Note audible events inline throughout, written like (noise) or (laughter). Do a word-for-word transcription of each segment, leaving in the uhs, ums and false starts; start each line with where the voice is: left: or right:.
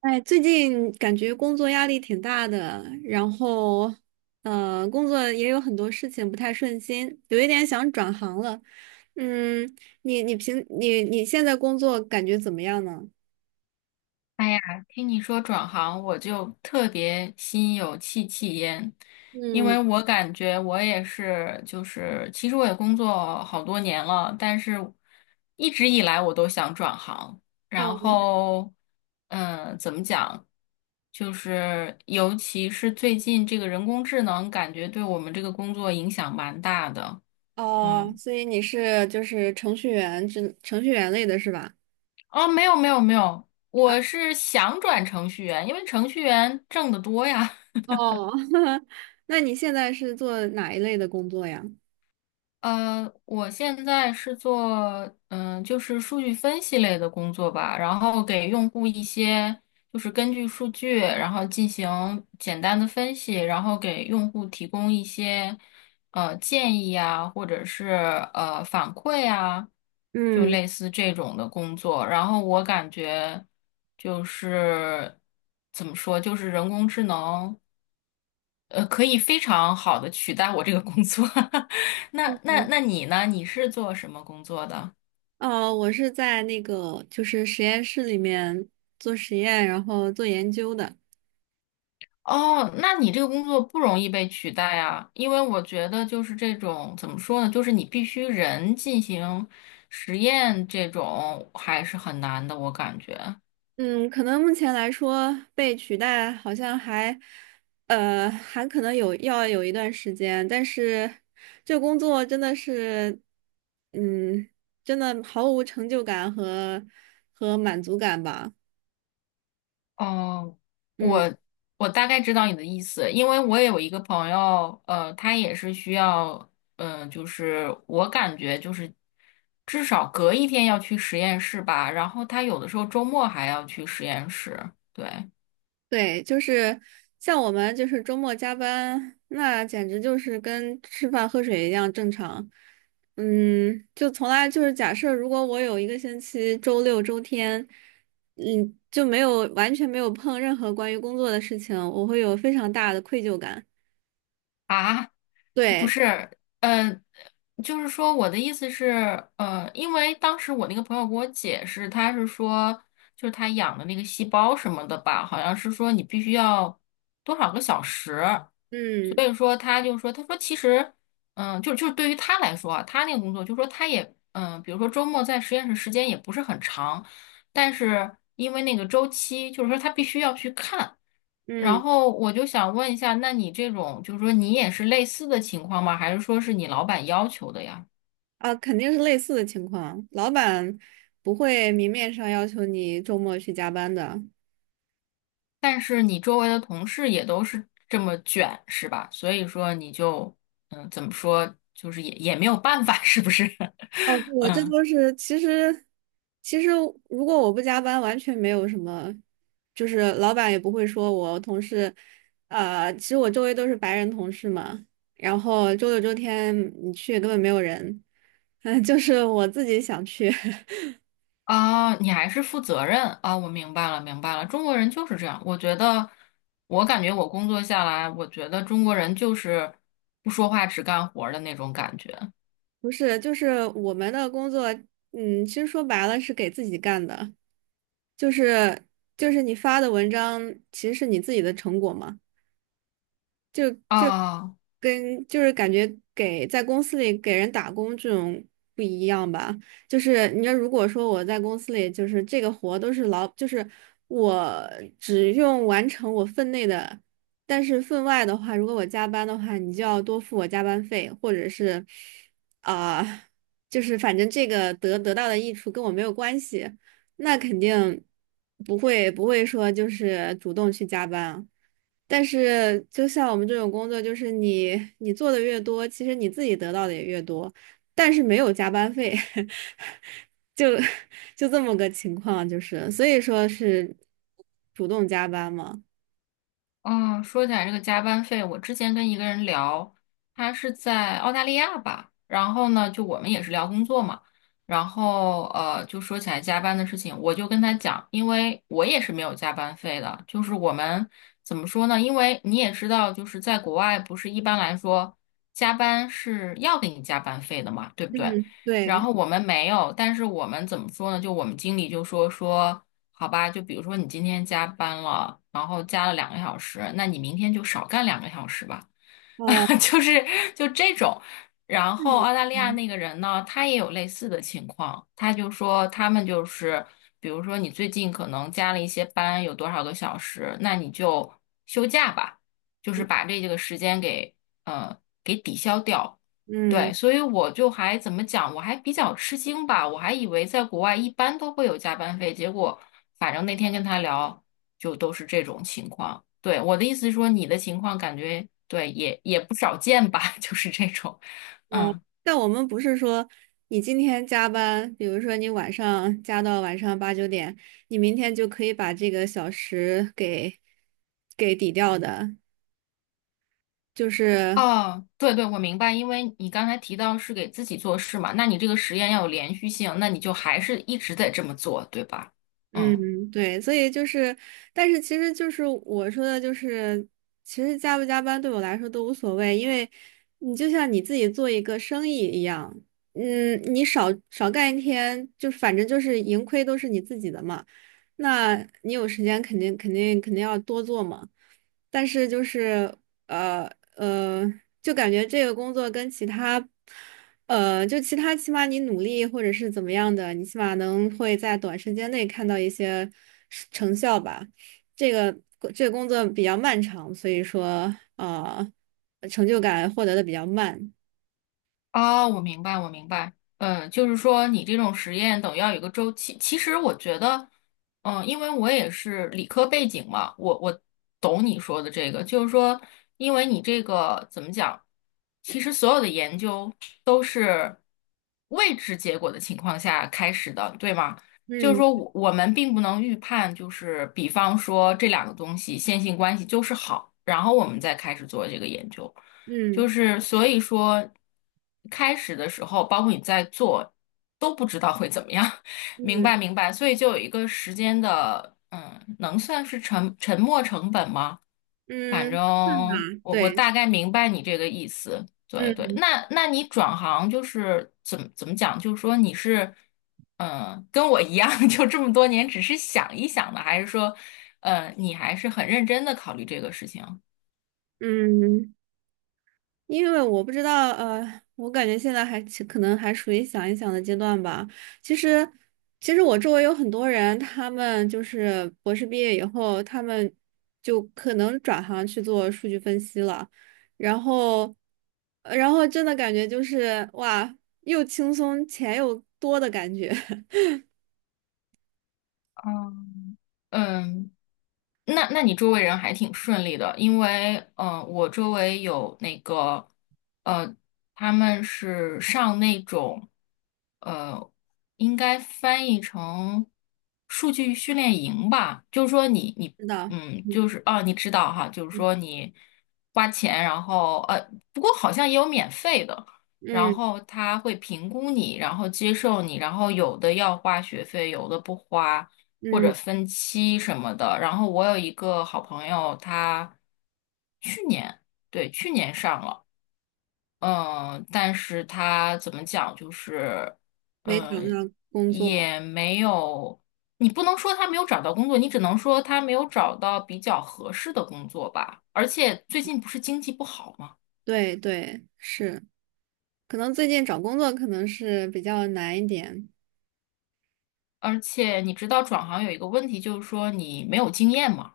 right: 哎，最近感觉工作压力挺大的，然后，呃，工作也有很多事情不太顺心，有一点想转行了。嗯，你你平你你现在工作感觉怎么样呢？
left: 哎呀，听你说转行，我就特别心有戚戚焉，因
right: 嗯，
left: 为我感觉我也是，就是其实我也工作好多年了，但是一直以来我都想转行，然
right: 哦
left: 后，嗯，怎么讲，就是尤其是最近这个人工智能，感觉对我们这个工作影响蛮大的，
right: 哦，
left: 嗯。
right: 所以你是就是程序员之程序员类的是吧？
left: 哦，没有没有没有，
right: 啊，
left: 我是想转程序员，因为程序员挣得多呀。
right: 哦，(laughs) 那你现在是做哪一类的工作呀？
left: 呃，我现在是做嗯、就是数据分析类的工作吧，然后给用户一些就是根据数据，然后进行简单的分析，然后给用户提供一些呃建议啊，或者是呃反馈啊，就
right: 嗯，
left: 类似这种的工作。然后我感觉就是怎么说，就是人工智能呃可以非常好的取代我这个工作。(laughs) 那那那你呢？你是做什么工作的？
right: 哦，我是在那个就是实验室里面做实验，然后做研究的。
left: 哦，那你这个工作不容易被取代啊，因为我觉得就是这种怎么说呢，就是你必须人进行实验，这种还是很难的，我感觉。
right: 嗯，可能目前来说被取代好像还，呃，还可能有要有一段时间，但是这工作真的是，嗯，真的毫无成就感和和满足感吧。
left: 哦，
right: 嗯。
left: 我我大概知道你的意思，因为我也有一个朋友，呃，他也是需要，呃，就是我感觉就是至少隔一天要去实验室吧，然后他有的时候周末还要去实验室，对。
right: 对，就是像我们就是周末加班，那简直就是跟吃饭喝水一样正常。嗯，就从来就是假设，如果我有一个星期周六周天，嗯，就没有完全没有碰任何关于工作的事情，我会有非常大的愧疚感。
left: 啊，不
right: 对，
left: 是，呃，就是说我的意思是，呃，因为当时我那个朋友给我解释，他是说，就是他养的那个细胞什么的吧，好像是说你必须要多少个小时，所
right: 嗯
left: 以说他就说，他说其实，嗯、就就是对于他来说啊他那个工作，就说他也，嗯、比如说周末在实验室时间也不是很长，但是因为那个周期，就是说他必须要去看。然
right: 嗯，
left: 后我就想问一下，那你这种就是说你也是类似的情况吗？还是说是你老板要求的呀？
right: 啊，肯定是类似的情况，老板不会明面上要求你周末去加班的。
left: 但是你周围的同事也都是这么卷，是吧？所以说你就嗯，怎么说，就是也也没有办法，是不是？
right: 哦，
left: (laughs)
right: 我这
left: 嗯
right: 都是其实，其实如果我不加班，完全没有什么，就是老板也不会说我同事，呃，其实我周围都是白人同事嘛，然后周六周天你去根本没有人，(laughs) 嗯，就是我自己想去，
left: 啊，你还是负责任啊，我明白了，明白了。中国人就是这样，我觉得，我感觉我工作下来，我觉得中国人就是不说话只干活儿的那种感觉
right: (laughs) 不是，就是我们的工作，嗯，其实说白了是给自己干的，就是就是你发的文章其实是你自己的成果嘛，就。
left: 啊。
right: 跟就是感觉给在公司里给人打工这种不一样吧。就是你要如果说我在公司里，就是这个活都是老，就是我只用完成我分内的，但是分外的话，如果我加班的话，你就要多付我加班费，或者是啊、(laughs) 就是反正这个得得到的益处跟我没有关系。那肯定不会不会说就是主动去加班啊。但是就像我们这种工作，就是你你做的越多，其实你自己得到的也越多，但是没有加班费，(laughs) 就就这么个情况，就是所以说是主动加班嘛。
left: 嗯，说起来这个加班费，我之前跟一个人聊，他是在澳大利亚吧，然后呢，就我们也是聊工作嘛，然后呃，就说起来加班的事情，我就跟他讲，因为我也是没有加班费的，就是我们怎么说呢？因为你也知道，就是在国外不是一般来说加班是要给你加班费的嘛，对不对？
right: 嗯，
left: 然
right: 对，
left: 后我们没有，但是我们怎么说呢？就我们经理就说说。好吧，就比如说你今天加班了，然后加了两个小时，那你明天就少干两个小时吧，
right: 哦，
left: (laughs) 就是就这种。然后
right: 嗯
left: 澳大利亚
right: 嗯
left: 那个人呢，他也有类似的情况，他就说他们就是，比如说你最近可能加了一些班，有多少个小时，那你就休假吧，就是把这个时间给呃给抵消掉。
right: 嗯。
left: 对，所以我就还怎么讲，我还比较吃惊吧，我还以为在国外一般都会有加班费，结果反正那天跟他聊，就都是这种情况。对，我的意思是说，你的情况感觉对也也不少见吧，(laughs) 就是这种，
right: 哦，
left: 嗯，
right: 但我们不是说你今天加班，比如说你晚上加到晚上八九点，你明天就可以把这个小时给给抵掉的，就是
left: 哦，对对，我明白，因为你刚才提到是给自己做事嘛，那你这个实验要有连续性，那你就还是一直得这么做，对吧？嗯。
right: 嗯，对，所以就是，但是其实就是我说的，就是其实加不加班对我来说都无所谓，因为你就像你自己做一个生意一样，嗯，你少少干一天，就反正就是盈亏都是你自己的嘛，那你有时间肯定肯定肯定要多做嘛，但是就是呃呃，就感觉这个工作跟其他。呃，就其他，起码你努力或者是怎么样的，你起码能会在短时间内看到一些是成效吧。这个这个工作比较漫长，所以说呃，成就感获得的比较慢。
left: 啊，我明白，我明白。嗯，就是说你这种实验等于要有个周期。其实我觉得，嗯，因为我也是理科背景嘛，我我懂你说的这个，就是说，因为你这个怎么讲，其实所有的研究都是未知结果的情况下开始的，对吗？就是说
right: 嗯
left: 我我们并不能预判，就是比方说这两个东西线性关系就是好，然后我们再开始做这个研究。就
right: 嗯
left: 是所以说，开始的时候，包括你在做，都不知道会怎么样，(laughs) 明
right: 嗯
left: 白明白，所以就有一个时间的，嗯，能算是沉沉没成本吗？反正
right: 嗯，嗯，
left: 我我
right: 对，
left: 大概明白你这个意思，对对。
right: 嗯
left: 那那你转行就是怎么怎么讲？就是说你是，嗯，跟我一样，(laughs) 就这么多年只是想一想的，还是说，呃，你还是很认真的考虑这个事情？
right: 嗯。因为我不知道，呃，我感觉现在还其可能还属于想一想的阶段吧。其实，其实我周围有很多人，他们就是博士毕业以后，他们就可能转行去做数据分析了。然后，呃然后真的感觉就是哇，又轻松钱又多的感觉。(laughs)
left: 嗯，嗯，那那你周围人还挺顺利的，因为嗯，我周围有那个呃，他们是上那种呃，应该翻译成数据训练营吧，就是说你你
right: 是的，
left: 嗯，就是哦，你知道哈，就是说你花钱，然后呃，不过好像也有免费的，然
right: 嗯
left: 后他会评估你，然后接受你，然后有的要花学费，有的不花。或者
right: 嗯，
left: 分期什么的。然后我有一个好朋友，他去年，对，去年上了，嗯，但是他怎么讲，就是，
right: 没找
left: 嗯，
right: 到工作。
left: 也没有，你不能说他没有找到工作，你只能说他没有找到比较合适的工作吧。而且最近不是经济不好吗？
right: 对对，是，可能最近找工作可能是比较难一点。
left: 而且你知道转行有一个问题，就是说你没有经验嘛。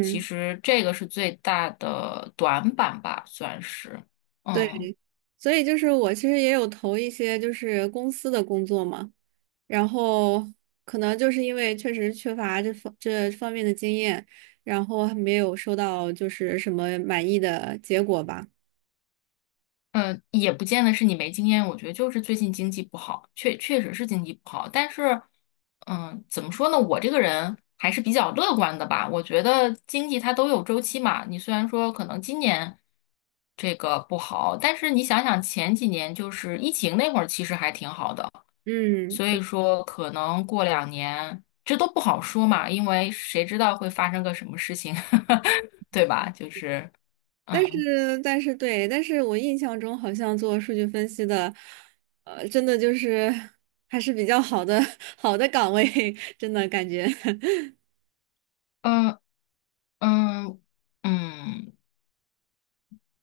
left: 其实这个是最大的短板吧，算是。嗯
right: 对，所以就是我其实也有投一些就是公司的工作嘛，然后可能就是因为确实缺乏这方这方面的经验，然后还没有收到就是什么满意的结果吧。
left: 嗯，呃也不见得是你没经验，我觉得就是最近经济不好，确确实是经济不好。但是，嗯，怎么说呢？我这个人还是比较乐观的吧。我觉得经济它都有周期嘛。你虽然说可能今年这个不好，但是你想想前几年就是疫情那会儿，其实还挺好的。
right: 嗯，
left: 所以说可能过两年，这都不好说嘛，因为谁知道会发生个什么事情，(laughs) 对吧？就是，
right: 但
left: 嗯
right: 是但是对，但是我印象中好像做数据分析的，呃，真的就是还是比较好的 (laughs) 好的岗位，(laughs) 真的感觉，
left: 嗯嗯嗯，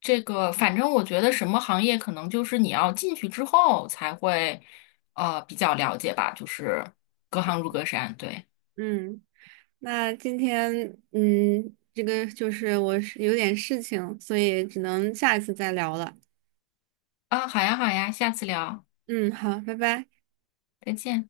left: 这个反正我觉得什么行业可能就是你要进去之后才会，呃，比较了解吧，就是隔行如隔山，对
right: (laughs) 嗯。那今天，嗯，这个就是我是有点事情，所以只能下一次再聊了。
left: 啊，好呀好呀，下次聊，
right: 嗯，好，拜拜。
left: 再见。